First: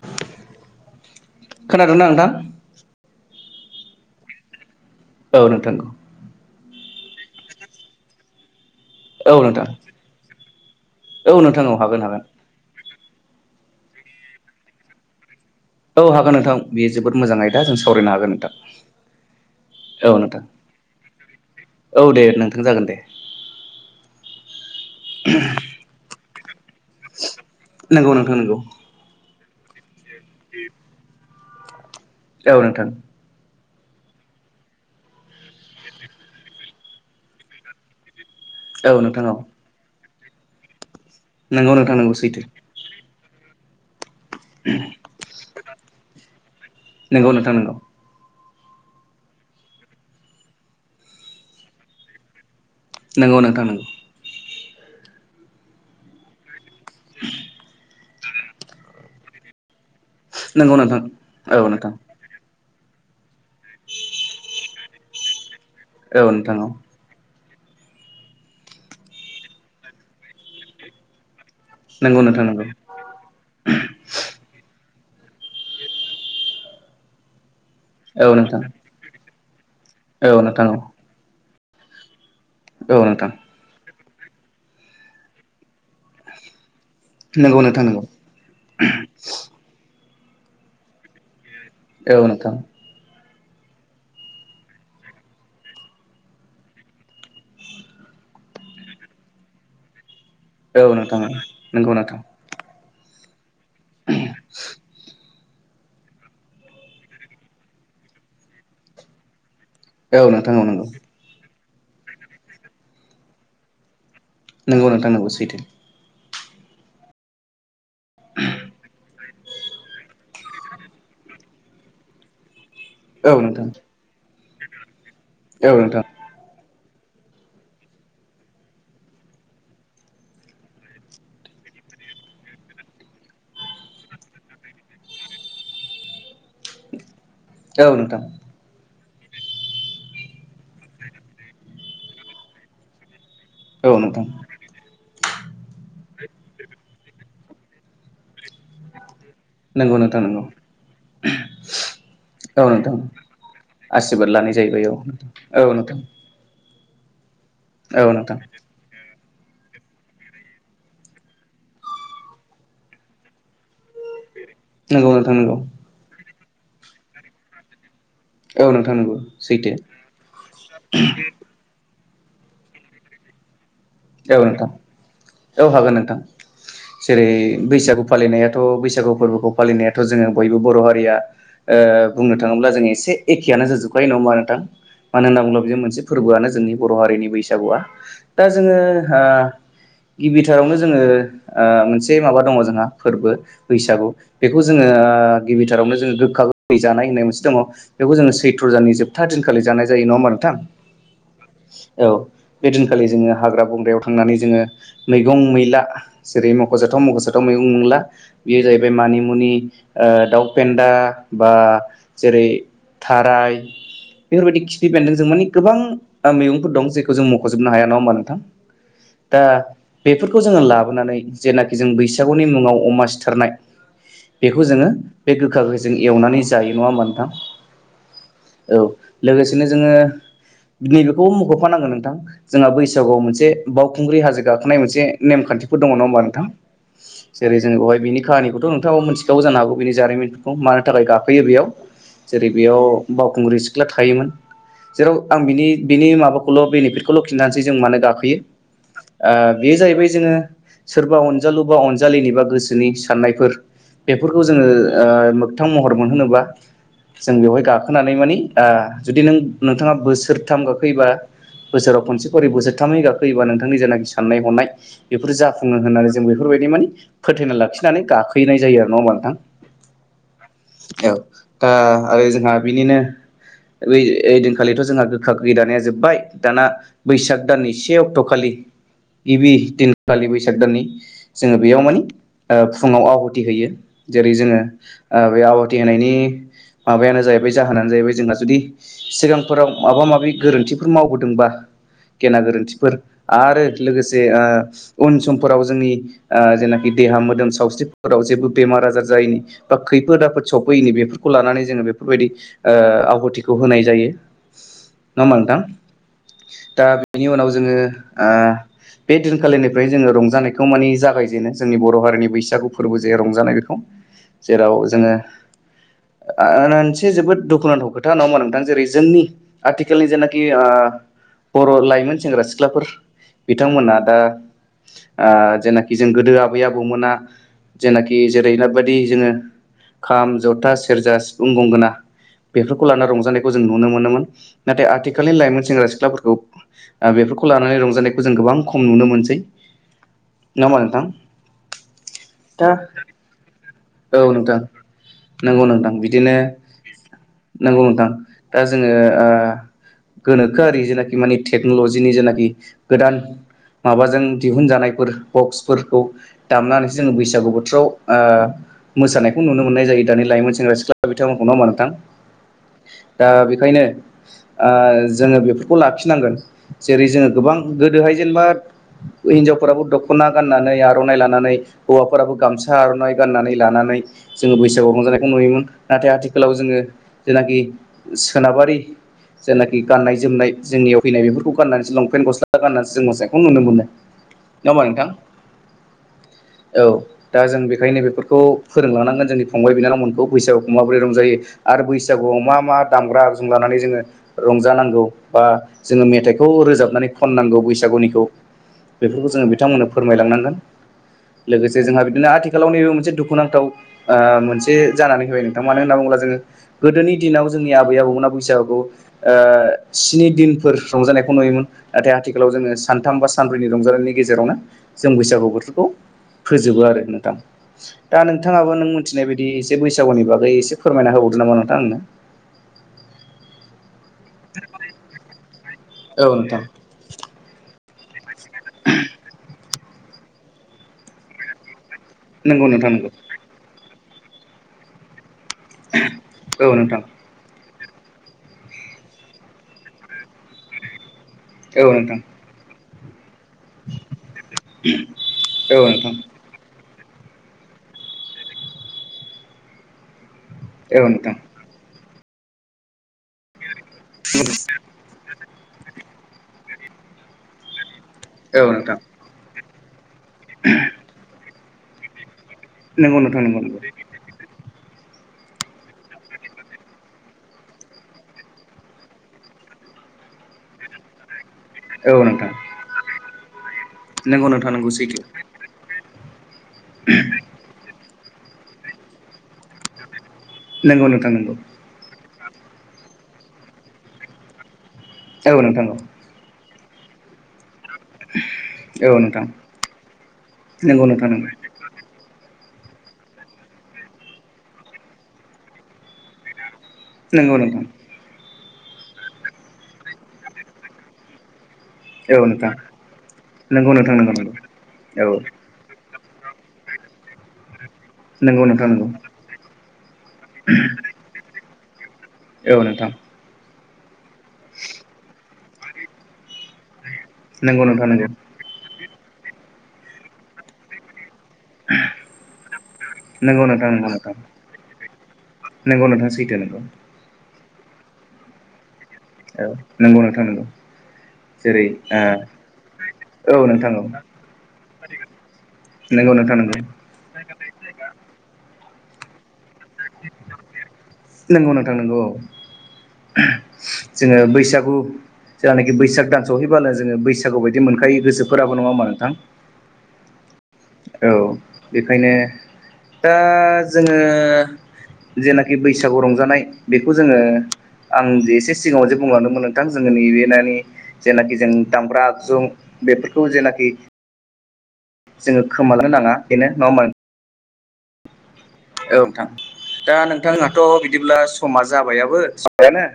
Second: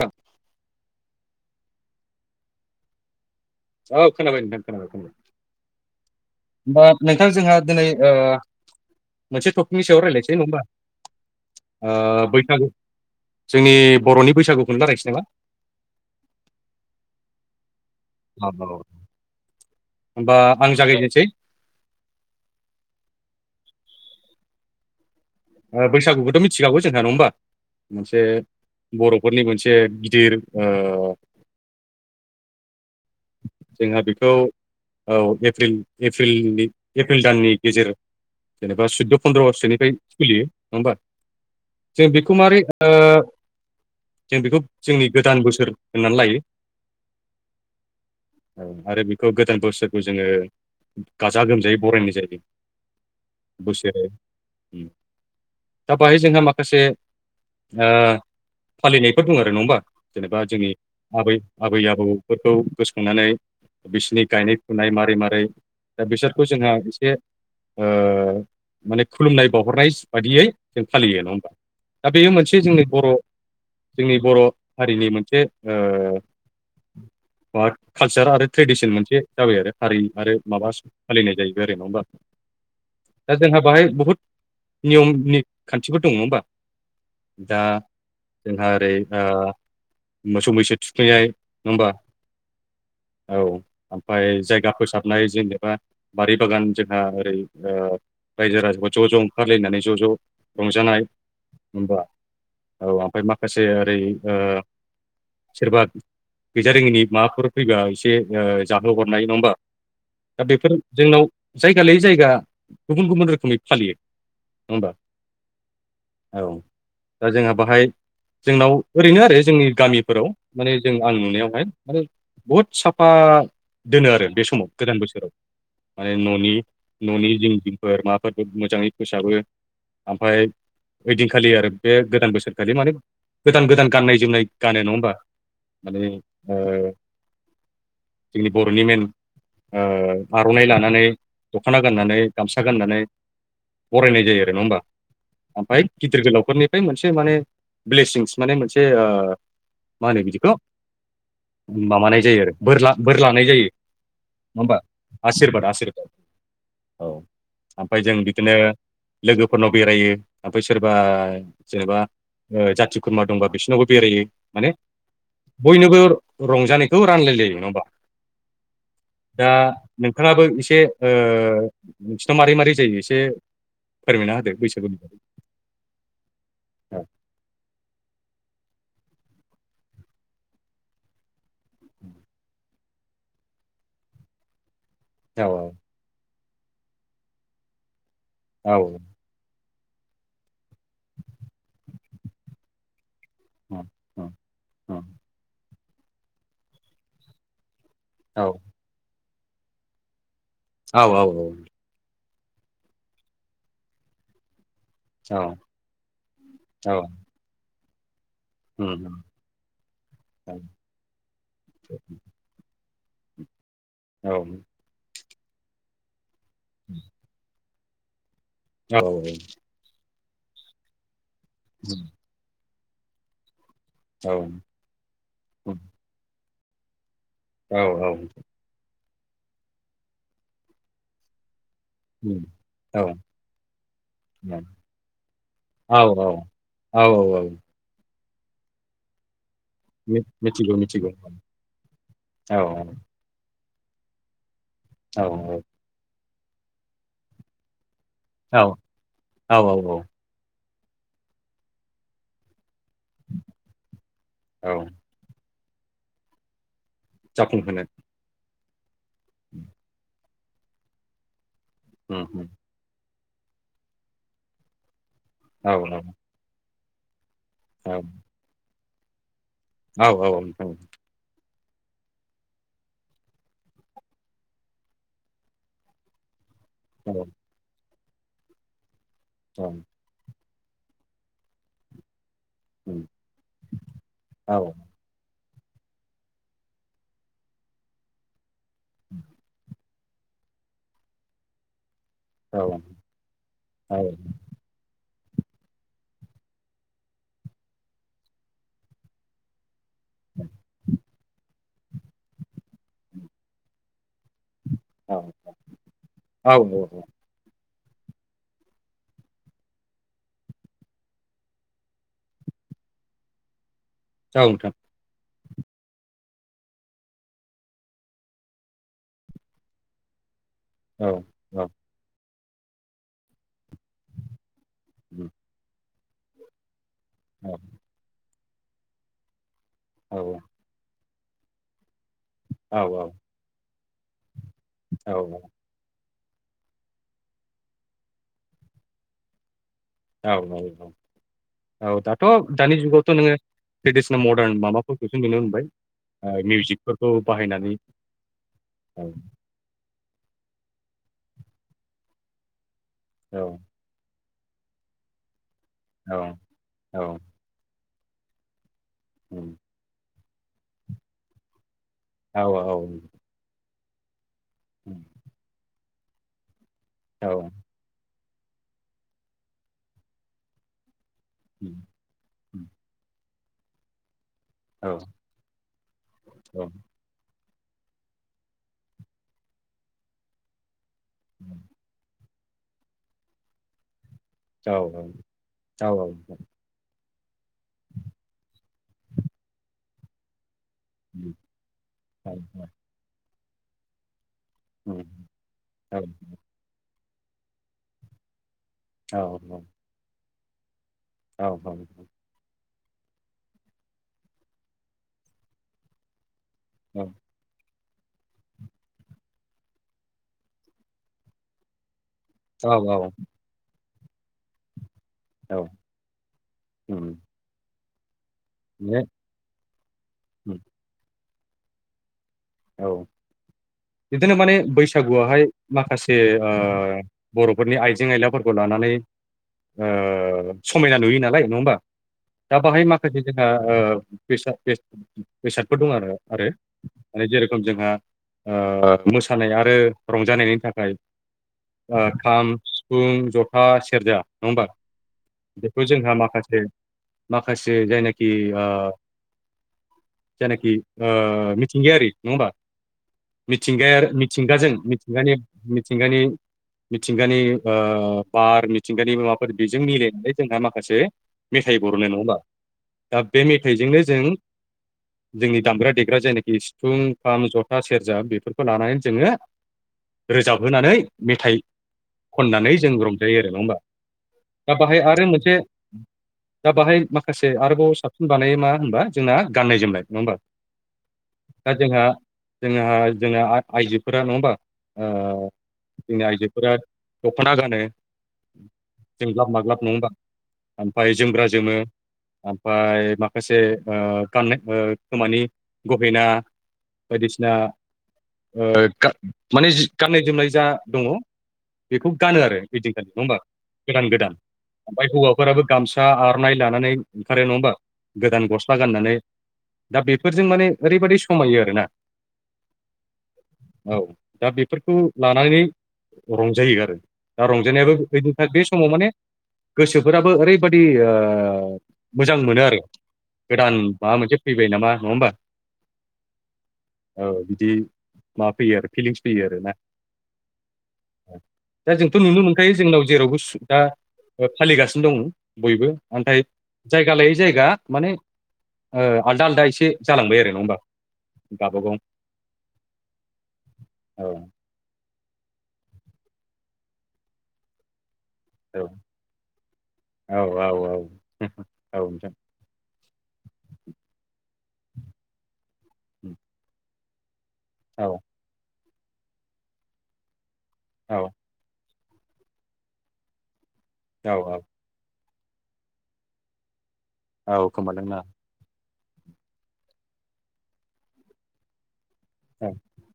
औ खोनादोंना नोंथां? औ खोनाबाय नोंथां खोनाबाय खोनाबाय औ नोंथां औ बा नोंथां जोंहा दिनै ओ औ मोनसे नोंथां टपिकनि सायाव रायजलायनोसै नङा औ नोंथां औ होमबा हागोन हागोन ओ बैसागु जोंनि बर'नि बैसागुखौनो जागायनिसै नामा औ हागोन नोंथां बियो जोबोद मोजां आयदा जों सावरायनो हागोन नोंथां नामा औ औ। औ होमबा नोंथां आं जागायजेनसै औ दे नोंथां जागोन दे ओ बैसागुखौथ' मिथिखागौ जोंहा नङा होमबा नंगौ मोनसे नोंथां नंगौ बर'फोरनि मोनसे दिर ओ औ नोंथां जोंहा बेखौ औ एप्रिल एप्रिलनि एप्रिल दाननि गेजेर जेनेबा औ सुद्ध' नोंथां औ पनद्रसोनिफ्राय सोलियो नङा होमबा नंगौ नोंथां जों नंगौ बेखौ सैथो मारै ओ जों बेखौ जोंनि गोदान बोसोर होननानै लायो नंगौ नोंथां नंगौ औ आरो बेखौ गोदान बोसोरखौ जोङो गाजा-गोमजायै बरायनाय जायो नोंगौ नोंथां नोंगौ बोसोर दा बाहाय जोंहा माखासे ओ फालिनायफोर बुङो आरो नङाओमबा जेनेबा जोंनि नंगौ नंगौ नोंथां आबै औ आबै नोंथां आबौ खौ गोसोखांनानै बिसिनि गायनाय फुनाय मारै मारै दा औ बिसोरखौ नोंथां औ जोंहा इसे ओ माने खुलुमनाय बावहरनाय बादियै जों फालियो नङा होमबा दा नंगौ बेयो नोंथां मोनसे नंगौ जोंनि बर' जोंनि बर' हारिनि मोनसे ओ मा कालसार औ आरो नोंथां ट्रेडिसन मोनसे जाबाय आरो हारि आरो औ माबा नोंथां फालिनाय जाहैबाय आरो नङा होमबा औ नोंथां दा जोंहा बाहाय बुहुद नियमनि खानथिफोर दङ' होमबा दा नंगौ नोंथां नंगौ जोंहा ओरै ओ मोसौ-मैसो थुखैनाय होमबा औ नोंथां औ ओमफ्राय जायगा फोसाबनाय जेनेबा बारि बागान जोंहा ओरै रायजो राजाखौ ज' ज' ओंखारलायनानै ज' ज' औ रंजानाय नोंथां नंगौ होबा नोंथां औ आफाय माखासे ओरै ओसोरबा गैजा रोङिनि माबाफोर फैबा एसे जाहो हरनाय नङा होमबा औ दा नोंथां औ बेफोर नंगौ जोंनाव जायगा लायै जायगा गुबुन गुबुन रोखोमै फालियो नङा नोंगौ होमबा नोंथां नोंगौ सैथो औ दा जोंहा बाहाय जोंनाव ओरैनो आरो जोंनि गामिफोराव माने जों आं नुनायावहाय माने बहुद साफा औ नोंथां दोनो आरो बे समाव गोदान बोसोराव औ नोंथां माने न'नि न'नि जिं जिंफोर माबाफोरफोरखौ मोजाङै फोसाबो ओमफ्राय ओइदिनखालि आरो बे गोदान बोसोरखालि माने गोदान गोदान गाननाय-जोमनाय गानो नङा होमबा माने ओ औ नोंथां जोंनि बर'नि मेन ओ आर'नाइ लानानै दख'ना गाननानै गामसा गाननानै औ नोंथां बरायनाय जायो आरो नङा होमबा ओमफाय गिदिर गोलावफोरनिफ्राय मोनसे माने ब्लेसिंस माने मोनसे ओ नंगौ नोंथां बे नोंगौ खौ माबानाय जायो आरो औ नोंथां बोरला बोरलानाय जायो आसिरबाद लानाय नङा होमबा जाहैबाय औ आसिरबाद औ नोंथां आसिरबाद औ ओमफ्राय औ जों नोंथां बिदिनो लोगोफोरनाव बेरायो ओमफ्राय सोरबा जेनेबा ओ जाथि खुरमा दंबा बिसोरनावबो बेरायो माने नोंगौ नोंथां नंगौ बयनोबो रंजानायखौ रानलायलायो नङा होमबा औ नोंथां नंगौ दा सैथो नोंथाङाबो एसे ओ नोंसिना मारै मारै जायो एसे फोरमायना औ होदो नोंथां बैसागुनि बागै औ हागोन नोंथां जेरै बैसागु फालिनायाथ' बैसागु बैसागु फोरबोखौ फालिनायाथ' जोङो बयबो बर' हारिया बुंनो थाङोब्ला जों एसे एखेयानो जोजोबखायो नङा होनबा नोंथां मानो होनना औ बुङोब्ला बे मोनसे फोरबोयानो जोंनि बर' हारिनि बैसागुया दा औ जोङो गिबिथारावनो जोङो आ मोनसे माबा दङ जोंहा फोरबो बैसागु औ बेखौ जोङो गिबिथारावनो जोङो गोखा गोखै जानाय होननाय मोनसे दङ बेखौ जोङो औ सैथ्र' जाननि जोबथा दिनखालि जानाय जायो नङा होमबा नोंथां औ औ बे दिनखालि जोङो हाग्रा बंग्रायाव थांनानै जोङो मैगं मैला जेरै मख'जाथाव मख'जाथाव मैगं मैला बेयो जाहैबाय उम मानिमुनि ओ दाउ फेनदाबा जेरै थाराय बेफोरबायदि खिफि बेनदों जों मानि गोबां मैगंफोर दं जेखौ जों मख' जोबनो हाया नङा होनबा नोंथां औ दा बेफोरखौ जोङो लाबोनानै जेनाखि जों बैसागुनि मुङाव अमा सिथारनाय बेखौ जोङो बे गोखा गोखैजों एवनानै जायो नङा होनबा नोंथां औ औ औ लोगोसेनो जोङो नैबेखौबो मख'फानांगोन नोंथां जोंहा बैसा औ सागुयाव मोनसे बावखुंग्रि हाजो गाखोनाय मोनसे नेमखानथिफोर दङ नङा होनबा औ नोंथां औ औ औ जेरै जों बेहाय बिनि खाहानिखौथ' नोंथां मोनथिखागौ जानो हागौ बेनि जारिमिनफोरखौ मिथिगौ मानो थाखाय मिथिगौ गाफोयो बेयाव जेरै औ बेयाव बावखुंग्रि सिख्ला थायोमोन जेराव औ आं बिनि बिनि माबाखौल' बेनिफिटखौल' खिनथानोसै जों मानो गाखो यो औ आ औ जाहैबाय जोङो सोरबा अनजालु बा अनजालि बा गोसो नि साननायफोर बेफोरखौ औ जोङो ओ मोगथां महर मोनहोनोबा जों बेवहाय जाफुंहोनो गाखोनानै मानि आं जुदि नों नोंथाङा बोसोरथाम गाखोयोबा बोसोराव उम खनसे उम खेबथामै गाखोयोबा नोंथांनि जेनाखि साननाय हनाय बेफोर जाफुङो औ औ होननानै जों बेफोरबायदि मोन फोथायना औ लाखिनानै गाखोहैनाय जायो आरो नङा होमबा नोंथां औ औ औ औ दा आरो जोंहा बिनिनो बै ओइनखालिथ' जोंहा गोखा गोखै जानाया जोबबाय दाना बैसाग दाननि से अक्ट' खालि गिबि औ दिनखालि साग दाननि जोङो बेयाव मानि ओ फुङाव आवह'थि होयो जेरै जोङो बे आवह थि होनायनि माबायानो जाहैबाय जाहोनानो जाहैबाय जोंहा जुदि सिगांफोराव माबा माबि गोरोनथिफोर मावबोदोंबा गेना गोरोनथिफोर आरो लोगोसे उन समफोराव जोंनि आ जेनाखि देहा मोदोम सावस्रिफोराव जेबो बेमार आजार जायैनि बा खैफोद आफफोद सफैयैनि बेफोरखौ लानानै जोङो बेफोरबायदि ओ आहुथिखौ होनाय जायो औ होमबा नोंथां औ दा बेनि उनाव जोङो आ बे दिनखालिनिफ्राय जोङो रंजानायखौ मानि जागायजेनो जोंनि बर' हारिनि बैसागु फोरबो जे रंजानाय बेखौ नोंथां जेराव जोङो आ मोनसे जोबोद दुखुनांथाव खोथा नङा होमबा नोंथां जेरै जोंनि आथिखालनि जेना खि आ औ औ लाइमोन सेंग्रा सिख्लाफोर बिथांमोना दा उम आ जेनाखि जों गोदो आबै आब बौमोना औ जेनाखि जेरै बादि जोङो खाम औ जथा सेरजा फुं गंगोना औ बेफोरखौ औ लानानानै रंजानायखौ जों नुनो मोनोमोन नाथाय आथिखालनि लाइमोन सेंग्रा सिख्लाफोरखौ बेफोरखौ लानानै रंजानायखौ जों गोबां खम नुनो मोनसै औ औ नङा होमबा नोंथां औ औ दाथ' दा दानि जुगावथ' नोङो ट्रेडिसनेल औ मदार्न नोंथां माबाफोरखौसो नुनो नंगौ नोंथां बिदिनो मोनबाय मिउजिकफोरखौ बाहायनानै नंगौ नोंथां दा जोङो औ ओ गोनोखोआरि मानि टेक्नलजिनि जेनाखि गोदान औ माबाजों दिहुनजानायफोर बक्सफोरखौ औ दामनानैसो औ जोङो बैसागु बोथोराव ओ मोसानायखौ उम नुनो मोननाय जायो। दानि लाइमोन सेंग्रा सिख्ला बिथांमोनखौ नङा होनबा नोंथां औ औ उम दा बेखायनो ओ जोङो बेफोरखौ लाखिनांगोन जेरै जोङो औ गोबां गोदोहाय ज जेनेबा हिनजावफोराबो दख'ना गाननानै आर'नाइ लानानै उम हौवाफोराबो उम गामसा आर'नाइ गाननानै लानानै जोङो औ बैसागु रंजानायखौ नुयोमोन नाथाय आथिखालाव जोङो जेनाखि सोनाबारि जेनाखि गाननाय जोमनाय जोंनियाव फैनाय बेफोरखौ गाननानैसो लंपेन्ट गस्ला गाननानै जों मोसाइखौ नुनो मोनो। होमबा औ नोंथां औ औ औ औ दा जों बेनिखायनो बेफोरखौ फोरोंलांनांगोन जोंनि फंबाय बिनानावमोनखौ बैसागु वाव माबोरै औ रंजायो आरो बैसागुआव मा मा दामग्रा आगजु लानानै जोङो रंजानांगौ बा जोङो मेथाइखौ रोजाबनानै खननांगौ बैसागुनिखौ बेफोरखौ जोङो बिथांमोननो फोरमायलांनांगोन लोगोसे जोंहा बिदिनो आथि आथिखालाव नैबो मोनसे दुखुनांथाव ओ मोनसे जानानै होबाय नोंथां मानो होनना बुङोब्ला जोङो गोदोनि दिनाव जोंनि आबै आबौमोना बैसागखौ ओ स्नि दिनफोर रंजानायखौ नुयोमोन नाथाय आथिखालाव जोङो औ सानथाम बा सानब्रैनि रंजानायनि नि गेजेरावनो जों बैसागु औ बोथोरखौ फोजोबो आरो उम नोंथां दा नोंथाङाबो नों माने मिथिनाय बायदि एसे बैसागुनि बागै उम एसे फोरमायना होबावदो नामा नोंथां आंनो औ बिदिनो माने बैसागुवाहाय माखासे औ ओ नोंथां बर'फोरनि आइजें आयलाफोरखौ लानानै ओ समायना नुयो नालाय नङा होमबा दा नंगौ बाहाय नोंथां नंगौ माखासे जोंहा ओ बेसाद बेसादफोर दं आरो। आरो औ नोंथां जेरोखोम जोंहा ओ मोसानाय आरो रंजानायनि थाखाय औ नोंथां औ नोंथां खाम सिफुं जथा था सेरजा नङा होमबा बेखौ औ जोंहा माखासे माखासे जायनाखि ओ जायनाखि ओ नोंथां मिंथिंगायारि नङा होमबा मिथिंगायारि मिथिंगाजों मिथिंगानि मिथिंगानि मिथिंगानि ओ औ बार नोंथां मिथिंगानि माबाफोर बेजों मिले जोंहा माखासे मेथाइ बर'नो नङा होमबा नंगौ दा नोंथां बे नंगौ नंगौ मेथाइजोंनो जों जोंनि दामग्रा देग्रा जायनाखि सिफुं खाम जथा सेरजा बेफोरखौ लानानै जोङो रोजाबहोनानै मेथाइ औ नोंथां खननानै जों रंजायो आरो नङा होमबा नंगौ नोंथां दा नंगौ बाहाय सैथो आरो मोनसे दा बाहाय माखासे आरोबाव साबसिन बानायो मा होनबा जोंना गाननाय जोमनाय नङा होमबा नोंगौ नोंथां नंगौ दा जोंहा जोंहा जोंना आइजोफोरा नङा होमबा ओ औ नोंथां औ जोंनि आइजोफोरा दख'ना गानो औ नोंथां जोंग्लाब माग्लाब नङा होमबा नंगौ आमफाय नोंथां जोमग्रा नंगौ जोमो आमफाय माखासे गाननाय खोमानि गहेना बायदिसिना नंगौ नोंथां ओ माने गाननाय जोमनाय जा दङ बेखौ औ गानो आरो नोंथां ओइदिनखालि नङा होमबा नंगौ गोदान नोंथां नंगौ गोदान नंगौ ओमफ्राय औ हौवाफोराबो गामसा आरो आर'नाय लानानै ओंखारो नङ होनबा गोदान नंगौ गस्ला नोंथां नंगौ गाननानै दा बेफोरजों माने ओरैबायदि समायो आरोना औ नोंथां औ दा बेफोरखौ लानानै रंजायो आरो दा नंगौ रंजानायाबो नोंथां ओ नंगौ बे समाव माने गोसोफोराबो ओरैबादि ओ ओ मोजां मोनो आरो नंगौ गोदान माबा मोनसे फैबाय नामा नङा होमबा नोंगौ नोंथां सैथो नोंगौ औ बिदि माफैयो आरो फिलिंस फैयो आरो औ ना नंगौ नोंथां नंगौ जेरै दा जोंथ' नुनो मोनखायो जोंनाव जेरावबो ओ औ दा नोंथां औ फालिगासिनो दं बयबो नंगौ नाथाय नोंथां नंगौ जायगा लायै जायगा माने आलदा आलदा एसे जालांबाय आरो नङा होमबा नंगौ नोंथां गावबागाव नंगौ औ जोङो बैसागु जायानखि बैसाग दान सहैब्लानो जोङो बैसागु बायदि मोनखायो गोसोफोराबो औ नङा मा नोंथां औ औ औ औ बेखायनो नोंथां दा जोङो जेनाखि बैसागु रंजानाय बेखौ जोङो औ आंजे एसे सिगाङाव जे बुंलांदोंमोन नोंथां जोङो नैबे ननि औ जेनाखि जों दामग्रा आगजु बेफोरखौ जेनाखि [unintelligible] जोङो खोमालांनो नाङा बेनो नङा होमबा नोंथां औ खोमानो नाङा औ नोंथां दा नोंथांहाथ' बिदिब्ला समा जा जाबायाबो औ जाबायानो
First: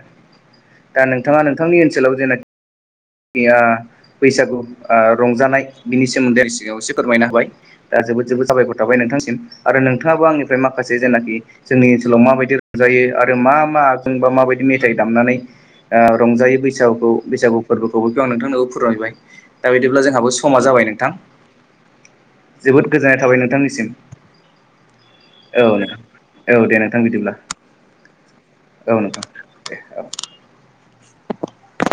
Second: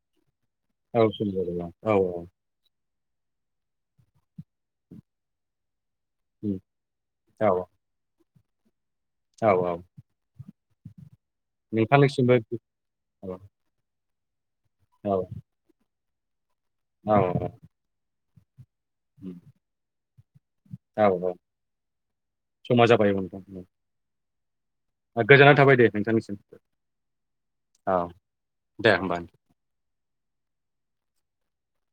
दा औ नोंथाङा सोलिबाय दं नोंथांनि औ ओनसोलाव जेनाखि आ बैसागु ओ रंजानाय बिनि सोमोन्दै सिगाङाव एसे फोरमायनो होबाय औ दा जोबोद जोबोद साबायखर थाबाय नोंथांसिम औ औ आरो नोंथाङाबो आंनि फ्राय माखासे जेनाखि जोंनि ओनसोलाव नोंथांनिसिमबो माबायदि रंजायो आरो औ मा मा आग बा माबायदि मेथाइ औ दामनानै ओ रंजायो बैसागुखौ औ बैसागु फोरबोखौबो बेखौ आं नोंथांखौ फोरमायबाय दा बिदिब्ला जोंहाबो समा जाबाय औ नोंथां औ समा जोबोद गोजोननाय थाबाय नोंथांनिसिम गोजाननाय औ थाबाय दे नोंथां नोंथांनिसिम औ दे नोंथां बिदिब्ला औ दे औ होमबा नोंथां दे [inaudible]